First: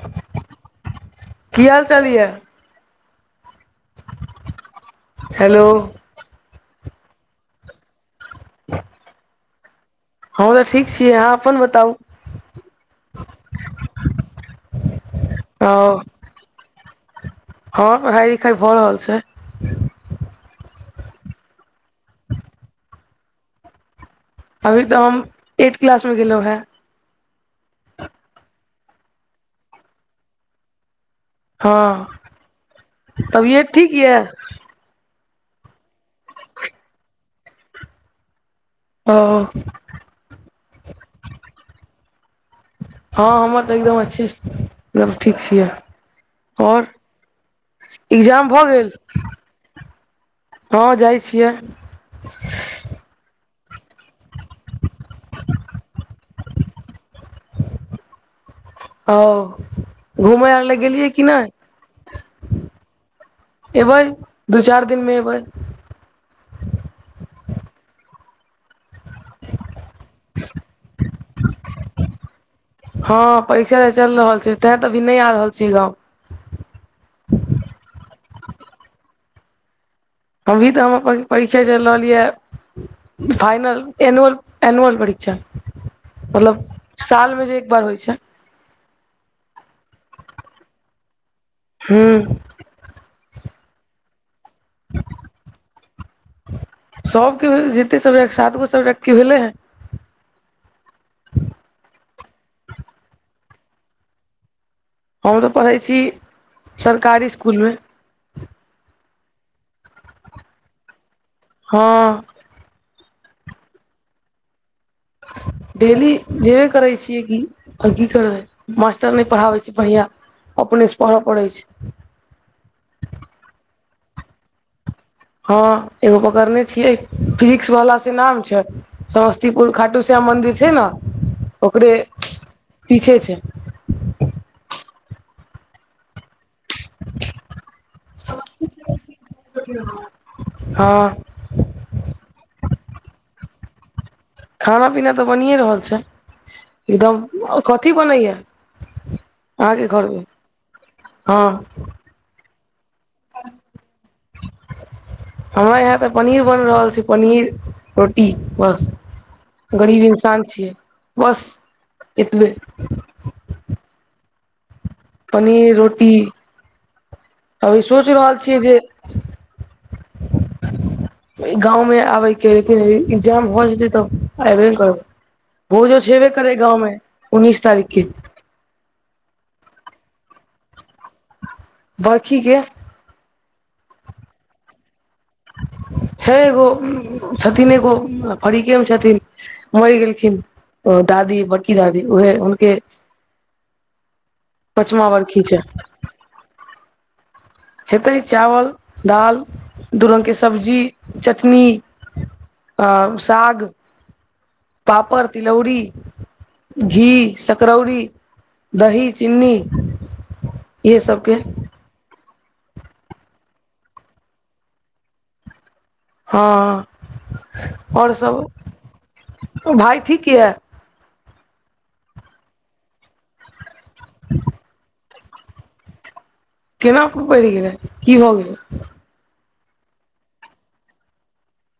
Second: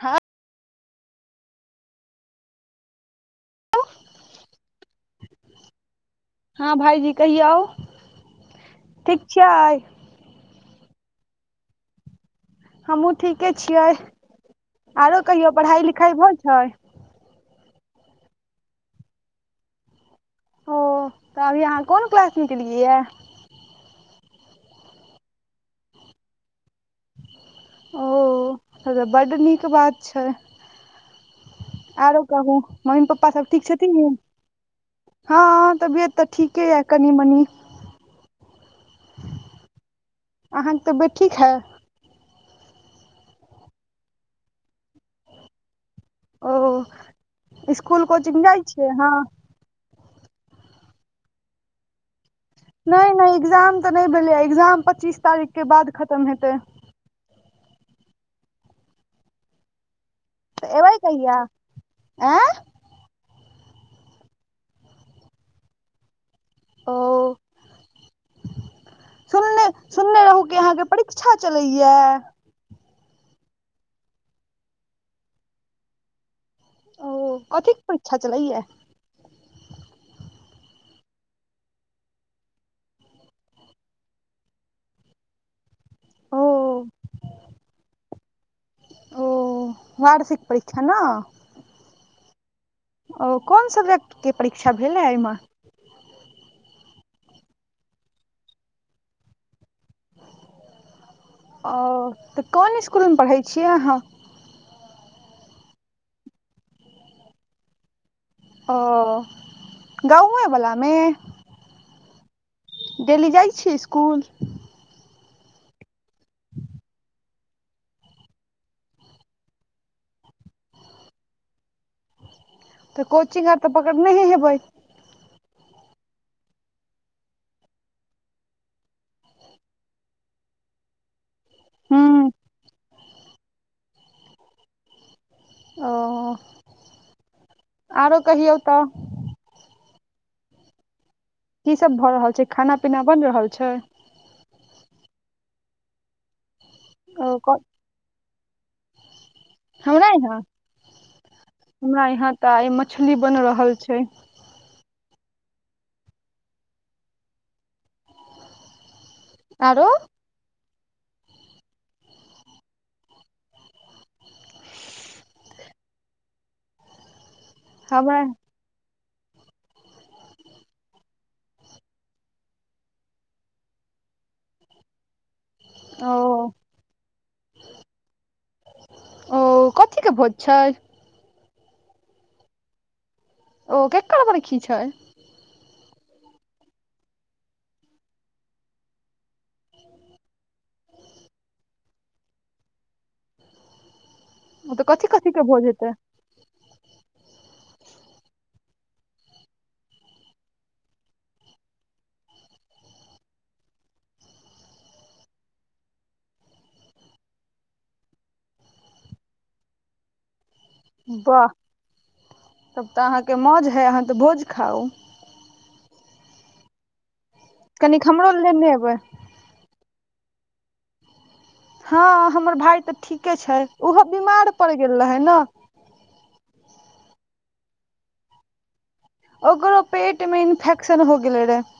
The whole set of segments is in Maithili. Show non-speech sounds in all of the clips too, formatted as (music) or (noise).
हाँ की हाल चाल या हेलो हाँ भाईजी कहियौ ठीक छियै हम तऽ ठीक छी अहाँ अपन बताउ हमहुँ ठीके छियै आओरो कहियौ पढ़ाइ लिखाइ होइ छै हाँ पढ़ाई लिखाई भऽ रहल छै ओ तऽ अभी अहाँ कोन क्लासमें गेलिए यऽ अभी तऽ हम एट् क्लास मे गेलों हें ओ त बड्ड नीक बात छै आओरो हँ कहू मम्मी पप्पा सभ ठीक तबियत छथिन यऽ हाँ हाँ तबियत तऽ ठीके या कनि मनी ओ अहाँके तबीयत ठीक हा हाँ हमर तऽ एकदम अच्छे एकदम ठीक छियै आओर ओ स्कुल कोचिंग एग्जाम भऽ जाइ छियै गेल हँ हाँ जाइ छियै नहि नहि एग्जाम तऽ नहि भेलै एग्जाम पच्चीस तारीखके बाद खतम हेतै ओ घूमैय आर तऽ लए एबै गेलियै कि कहिया आँय नहि एबै दू चारि दिनमे एबै ओ सुनने सुनने रहूँ कि अहाँके परीक्षा चलैया हँ परीक्षा तऽ चलि रहल छै तें तऽ अभी नहि आ रहल छी गाँव ओ कथीकेँ परीक्षा चलैय अभी तऽ हम अपन परीक्षा चलि रहल या फाइनल एनुअल एनुअल परीक्षा ओ मतलब सालमे जे एक बार होइ छै ओ वार्षिक परीक्षा ने हूँ ओ कोन सब्जेक्टके परीक्षा भेलए एहिमे सबके जते सबजेकट सात गो सब्जेकट के भेले हें ओ तऽ कोन इसकुलमे पढ़ै छियै अहाँ हम तऽ पढ़ै छी सरकारी इसकुलमे ओ गाँवै बलामे हँ डेली जाइ छिए स्कुल डेली जेवे करय छीए की आओर की करबै मास्टर नहि पढ़ाबै छै बढ़िआँ अपनेसँ पढ़य पड़ै छै तऽ कोचिंग आर तऽ पकड़ने हे हेबै हँ एगो पकड़ने छियै फिजिक्स वाला से नाम छै समस्तीपुर खाटू श्याम मन्दिर छै नऽ ओकरे हूँ पीछे छै ओ आरो कहियौ तऽ हँ की सब भऽ रहल छै खाना पीना बनि रहल छै खाना पीना तऽ बनिए रहल छै एकदम ओ क कथी बनैए हमरा यहाँ हँ हमरा यहाँ तऽ आइ मछली बनि रहल छै (inaudible) हमरा यहाँ तऽ पनीर बनि रहल छै पनीर रोटी बस आरो गरीब इंसान छियै बस एतबे पनीर रोटी अभी सोच हमरा रहल छियै जे (inaudible) गाँंव मे आबे के लेकिन एग्जाम हो जेते तब एबे ने करबै भोजो ओ सेवे करे गाँवमें उन्नीस तारीख के ओ कथि कऽ भोज छैय बरखीे के ओ केकर बरखी छै छै एगो छथिन एगो फरीके मे छथिन मरि गेलखिन ओ दादी बड़की दादी उहे हुनके ओ तऽ पचमा कथी कथी बरखी के छै भोज हैतै हेतै चावल दालि दू रंग के सब्जी चटनी आ साग पापड़ तिलौरी घी सकरौरी दही चिनी वाह तब तऽ अहाँके मौज हइ अहाँ तऽ भोज खाउ हँ कनिक हमरो लऽ लेने अयबै ओ भाइ ठीक यै हँ हमर भाय तऽ ठीके छै ओहो बीमार पड़ गेल रहै नऽ केना पड़ि गेलै की भऽ गेलै ओकरो पेट में इन्फेक्शन हो गेले रहे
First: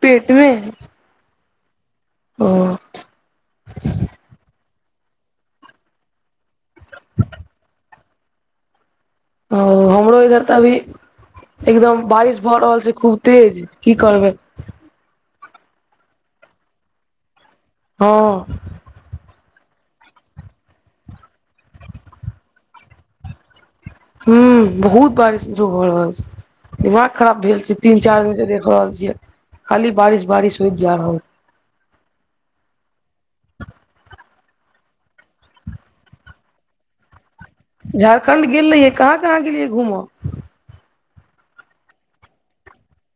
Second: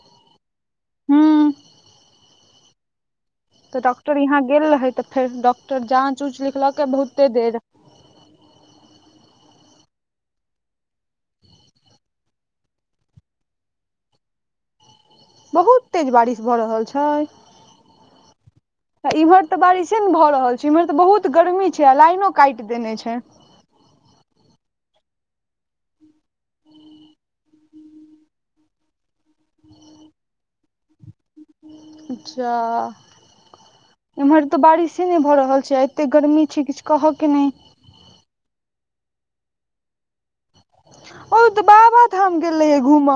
पेट मे हू ओ तऽ डॉक्टर यहाँ गेल रहे तऽ फेर डॉक्टर जाँच उँच लिखलके बहुते देर ओ हमरो इधर तऽ अभी एकदम बारिश भऽ रहल छै खूब तेज की करबै बहुत तेज बारिश भऽ रहल छै हँ इम्हर तऽ बारिशे ने भऽ रहल छै इम्हर तऽ बहुत गर्मी छै आ लाइनो काटि देने छै हु बहुत बारिश बुझियो भऽ रहल छै दिमाग खराब भेल छै तीन चार दिन से देख रहल छियै खाली बारिश बारिश होइत जा रहल (unintelligible) जा एम्हर तऽ बारिशे नै भऽ रहल छै एते गर्मी छै किछ कह केँ नै झारखण्ड गेल रहियै कहाँ कहाँ गेलियै घूम ओ तऽ बाबाधाम गेल रहियै घूम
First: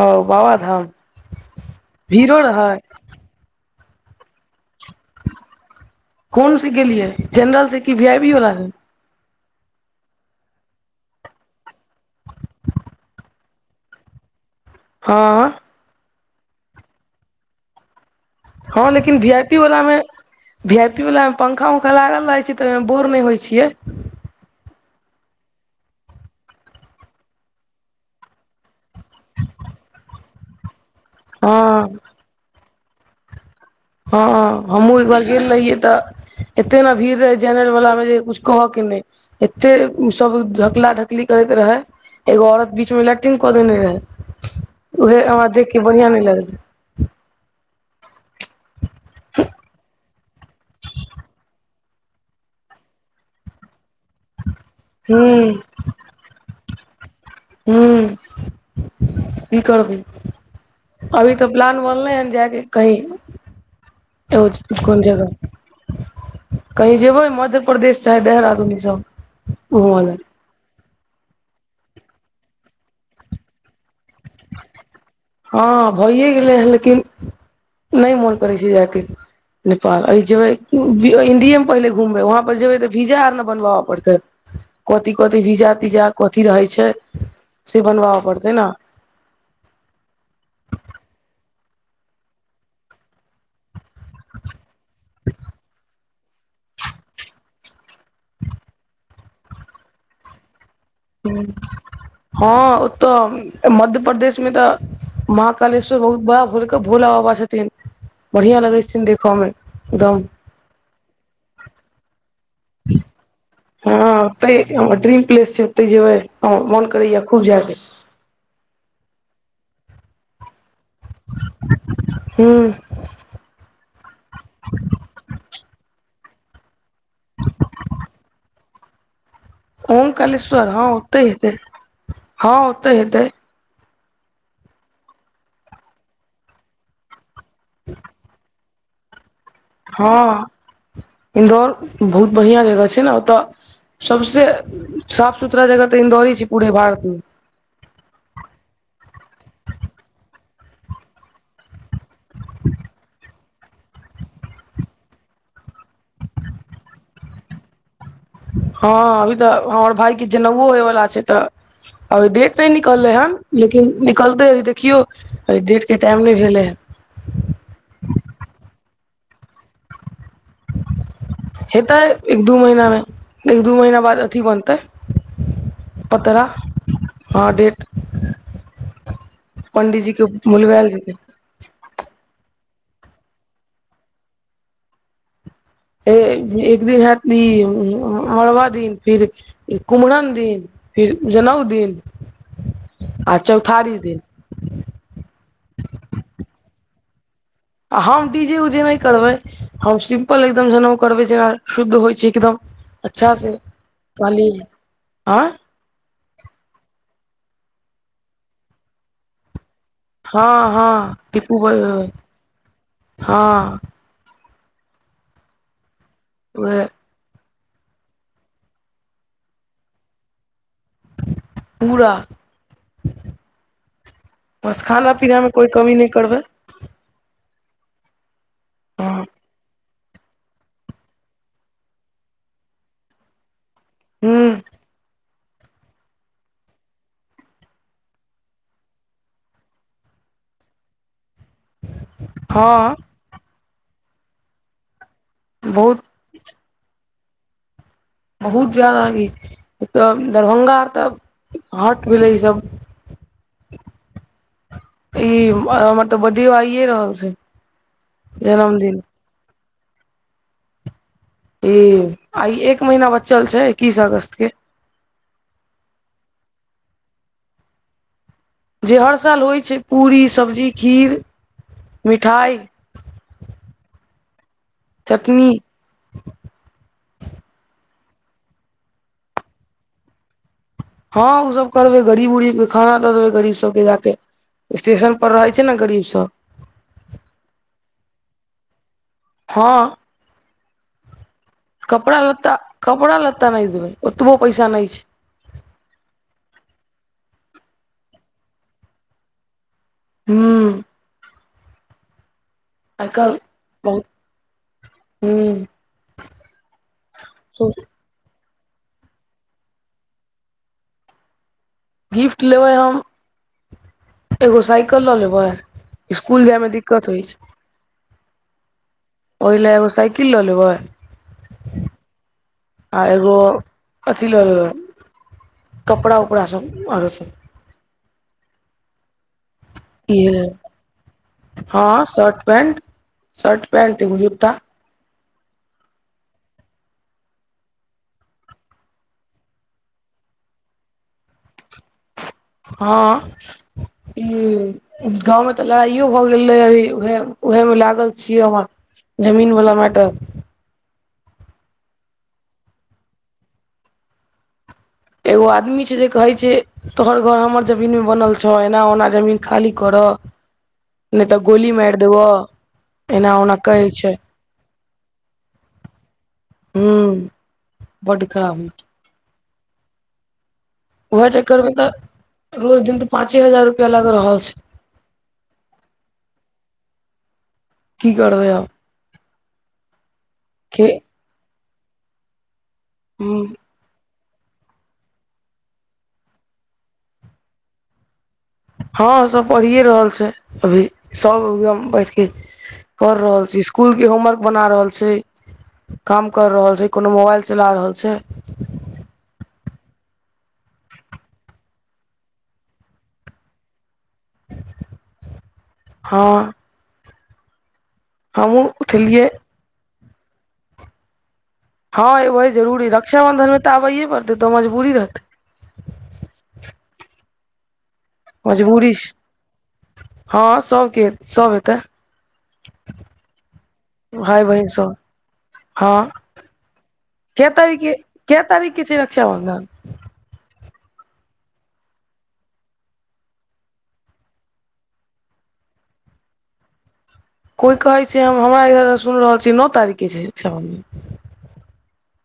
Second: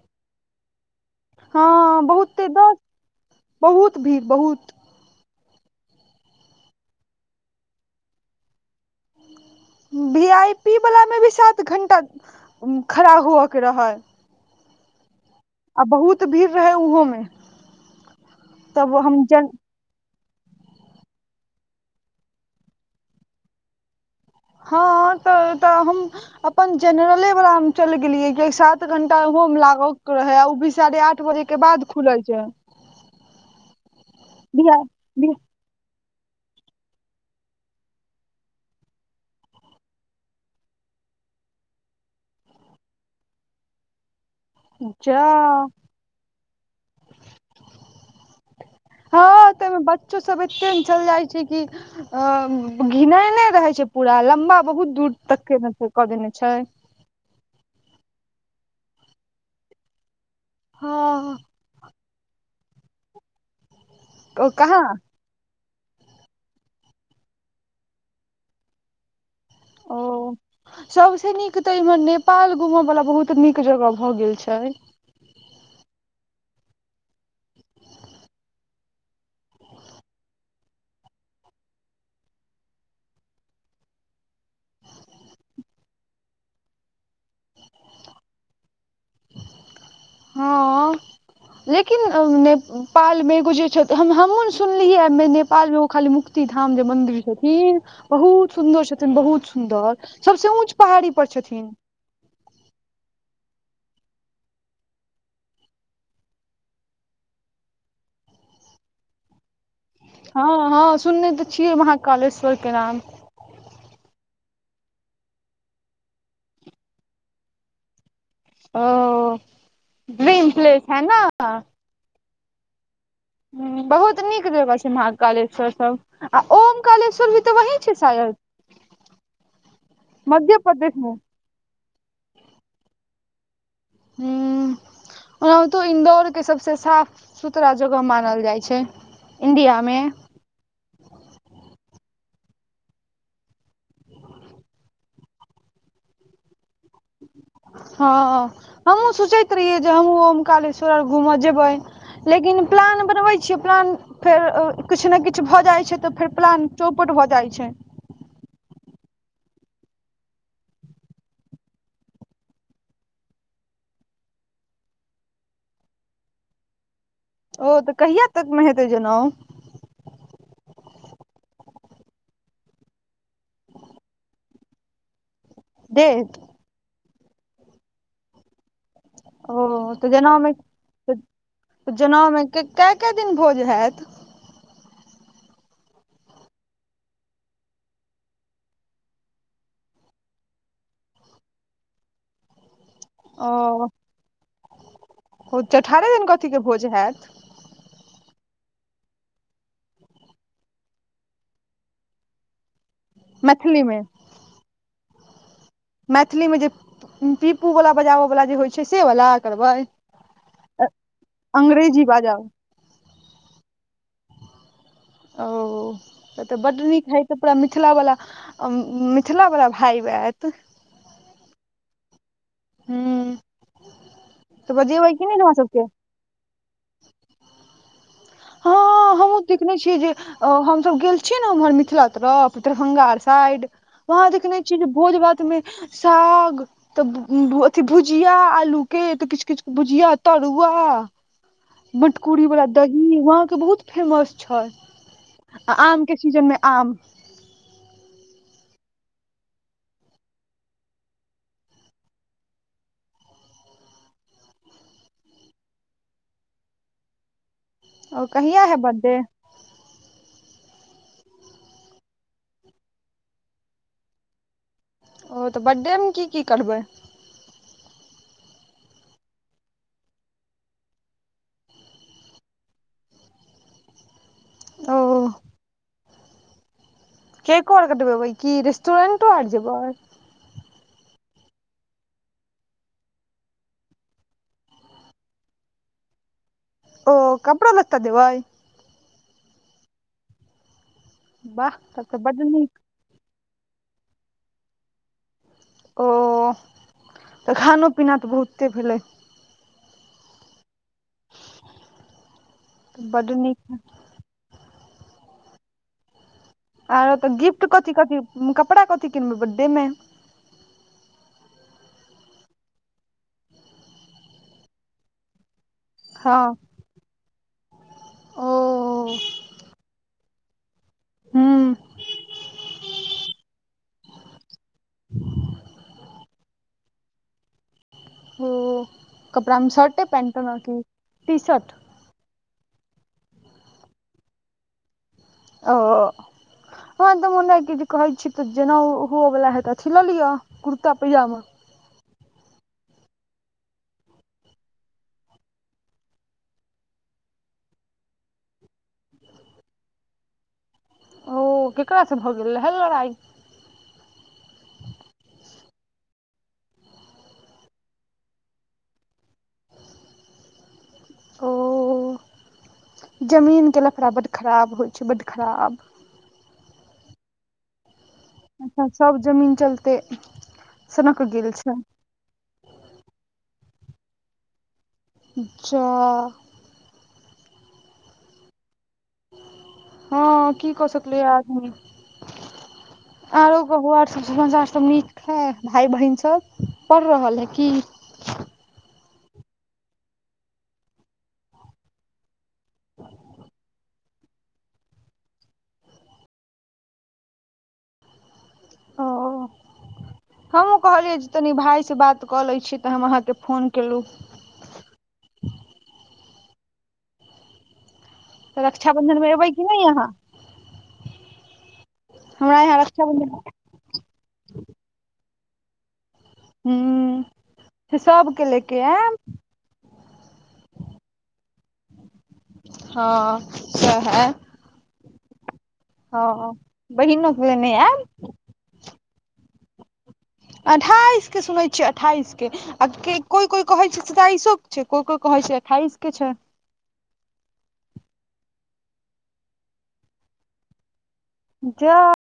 ओ बाबाधाम हँ भीड़ो बहुते दस रहै (inaudible) बहुत भीड़ बहुत कोन स गेलियै जनरल स की वी आई वी वाला स वी आइ पी वला में भी सात घण्टा खड़ा होअ कऽ रहल हऽ आ बहुत भीड़ रहै उहो में हऽ लेकिन वी आइ जन पी वला में वी आइ पी वला मे पंखा उन्खा लागल रहै छै तऽ बोर नै होइ छियै हँ तऽ तऽ हम अपन जेनरले वाला में चैल गेलियै किय की सात घंटा उहो में लाग कऽ रहे ओ भी साढ़े आठ दु बजे कऽ हँ बाद खुलै छै हऽ बिहार हमहुँ एक बार गेल रहियै तऽ एते न भीड़ रहै जेनरल वाला मे जे कुछ कहकेँ नै एते उऽ सब ढकला ढकली करैत रहे एगो औरत बीच में लैटिंग कऽ देने रहे उहे हमरा जा देख कऽ बड़ियाँ नै लगले (inaudible) हऽ तैय म बच्चो सब एते न चैल जाइ छै कि अ (unintelligible) घिनायने रहे छै पूरा लम्बा बहुत दूर हूं तक केँ कऽ देने छै हुं (inaudible) कि करबै अभी हँ तऽ प्लान बनले हैन जायके कही ओ कहाँ (inaudible) कोन जगह (inaudible) कहीं जेबै मध्य प्रदेश चाहे देहरादून इ सब ओ घुमऽ लए (inaudible) सबसे नीक तऽ इमहर नेपाल घुमऽ वाला बहुत नीक जगह भऽ गेल छै छै हँ भैए गेलै हऽ लेकिन (inaudible) नै मोन करै छै जाय केँ नेपाल अय जेबै (unintelligible) इंडिय ए में पहिले घुमबै वहाँ पर जेबै तऽ भीजा आर न बनबाब पड़तै कथी कथी भीजा तीजा कथी रहै छै से बनबाब पड़तै न हँ लेकिन (inaudible) ने नेपाल मे एगो जे (unintelligible) हम हमहु सुनलीय हमें नेपाल में एगो खाली मु क्ती धाम जे मंन्दिर छथिन बहुत सुन्दर छथिन बहुत सुन्दर सबसे ऊँच पहाड़ी (inaudible) पर छथिन हँ ओ तऽ मध्यपदेश में तऽ महाकालेश्वर बहुत बड़ा भोलक भोला बाबा छथिन बड़ियाँ लगैत छथिन देख में एकदम। हऽ हऽ सुनने तऽ छियै महाकालेश्वर केँ नाम। हँ ओते हमर ड्रीम प्लेस छै ओते जेबै हमर मोन करैय खूब जाय केँ ओ (inaudible) ड्रीम प्लेस है न (unintelligible) हू हु बहुत नीक जगह छै महकालेश्वर सब। आ ओम कालेश्वर भी तऽ वही छै शायद। मध्य ओंकारेश्वर हऽ प्रदेश मे ओते हेतै हऽ ओते हेतै। हुँ ओनाहुतो इन्दौर के सबसे साफ। सुथरा जगह मानल जाइ छै। इंडिया मे हँ इन्दौर बहुत बढ़ियाँ जगह छै ने ओतय। सबसे साफ सुथरा जगह तऽ इन्दौरे छै पूरे भारत मे। हँ हमहुँ सोचैत रहियै जे हमहूँ ओमकालेश्वर आर घूम जेबै। लेकिन प्लान बनबै छियै प्लान। फेर किछु ने किछु भऽ जाइ छै तऽ फेर प्लान चौपट भऽ जाइत छै। हँ अभी तऽ हमर भाय के जनेउओ होयवला छै तऽ। अभी डेट नय निकललै हन लेकिन निकलतै अभी देखियौ। ओहि डेटके टाइम नय भेलै हँ। ओ तऽ कहिया तक मे हेतै जनउ। हेतै एक दू महीना मे एक दू महीना बाद अथी बनतै। डेट पतरा हँ डेट। ओ तऽ पंडिजी के जनउ मे बुलबेल जेतै। तऽ तऽ जनेउमे कए कए दिन भोज हैत। एक दिन हैत ई मड़बा दिन फिर। कुम्हरन दिन फेर जनेउ दिन। (inaudible) आ ओ चौठारी दिन ओ अठारहे दिने कथी के भोज हैत। आ हम डीजे उजेे नय करबै हम सिम्पल एकदम जेनउ करबै जेना शुद्ध होइ छै एकदम। अच्छासे मैथिलीमे कहली आँय मैथिलीमे जे पीपूवला बजाबय वला जे होइ छै सेवला करबै। हँ हँ टीपू बै अंग्रेजी बाजाउ हँ। ओ ओ तऽ बड्ड उहे नीक हइ। पूरा मिथला वाला मिथिला वाला भायब एत। पूरा ह तऽ बस बजेबै खाना कि नहि पीना मे हमरा कोइ सबके कमी नय। करबै। (inaudible) हँ तब हमहुँ देखने छियै जे हमसभ गेल छियै ने उम्हर मिथिला तरफ दरभंगा आर साइड। वहाँ हुँ देखने छियै भोज भात मे साग। तब अथी भुजिया आलू के तऽ किछु किछु के भुजिया तरुआ। मटकुरी वाला हँ दही वहाँ के बहुत फेमस छै आ बहुत आम के। सीजन मे आम। बहुत जादा ई दरभंगा आर तऽ हाॅट भेलै ई सब। (inaudible) ई हमर तऽ बड्डेयो आइए रहल छै। ओ कहिया हे जन्मदिन बड्डे ई आइ एक महीना बचल छै एक्कीस अगस्त के। ओ तऽ बड्डेमे की की करबै। जे हर साल होइ छै पूरी सब्जी खीर मिठाइ। ओ चटनी। केको आर कटबेबै की रेस्टुरेंटो आर जेबै। हँ उ सब करबै गरीब उरीबके खाना दऽ देबै गरीब सबके जाके। स्टेशन पर रहै छै न गरीब सब। ओ कपड़ो लत्ता देबैय हँ वाह तब तऽ बड कपड़ा-लत्ता नीक कपड़ा लत्ता नइ देबै ओतबो पैसा नै छै ओ तऽ खानो पीना तऽ बहुते भेलै हूँ बड आइकल नीक (inaudible) बहुत हं आरो तऽ गिफ्ट कथि कथि कपड़ा कथि किनबै बर्थडे में गिफ्ट लेबै हम एगो साइकल लऽ लेबै हँ स्कूल जाय में दिक्कत होइ छैय ओ ओय लै एगो साइकिल लऽ लेबै आ एगो अथि ल ले कपड़ा उपड़ा सब आर सब ओ कपड़ा में शर्ट य हँ शर्ट-पेन्ट शर्ट पेन्ट एगो जूता ओ हँ तऽ मुन्ना कऽ जे कहै छी त जेना उह हुअवला हेत अथी लऽ लिअ कुर्ता पैजामा हँ ई गाँव में तऽ लड़ाइयो भऽ गेल रहै उहे उहे में लागल छियै हमर जमीन वाला मैटर ओ केकरा स भऽ गेल रहै लड़ाई एगो आदमी छै जे कहै छै तोहर घर हमर जमीन में बनल छौ एना ओना जमीन खाली करऽ नय तऽ ओ गोली मार देबऽ जमीन के लफड़ा बड्ड खराप होइ छै बड्ड खराब हूँ बड्ड खराब होइ अच्छा सब जमीन चलते सनक उएह गेल चक्कर छै में तऽ रोज दिन तऽ पाँचे हजार रुपया लाग रहल छै जाऽ की करबैय अब हँ की कऽ सकलयै आदमी हूं आरो कहु आर सब समाचार सब नीक है भाय बहिन सब पढ़ रहल है की हँ सब पढ़ियए रहल छै अभी सब एकदम बैठ के कर रहल छी इस्कूल के होमवर्क बना रहल छै काम कर रहल छै कोनो मोबाइल चला रहल छै ओ हमहूँ कहलियै जे तनी भाय से बात कऽ लै छी तऽ हम अहाँके फोन केलू हँ हमहुँ रक्षाबंधन उठेलियै में एबै की नय अहाँ हँ एबै हमरा यहाँ जरूरी रक्षाबन्धन में तऽ आबैयए पड़तै तऽ मजबूरी रहतै हूं से सब मजबूरी छै हँ सबके सब एतै हँ सेहै भाय बहिन सब हँ बहिनो कऽ कै लेने तारीख के ऐयब कै तारीख के छै रक्षाबन्धन अठाइस के सुनै छियै अठाइस के आ केँ कोइ-कोइ कहै छै सताइसो केँ छै कोइ-कोइ कहै छै अठाईस केँ छै कोइ कहै छै हम हमरा इधर सुन रहल छी नौ तारीख केँ छै राक्षाबंधन (unintelligible)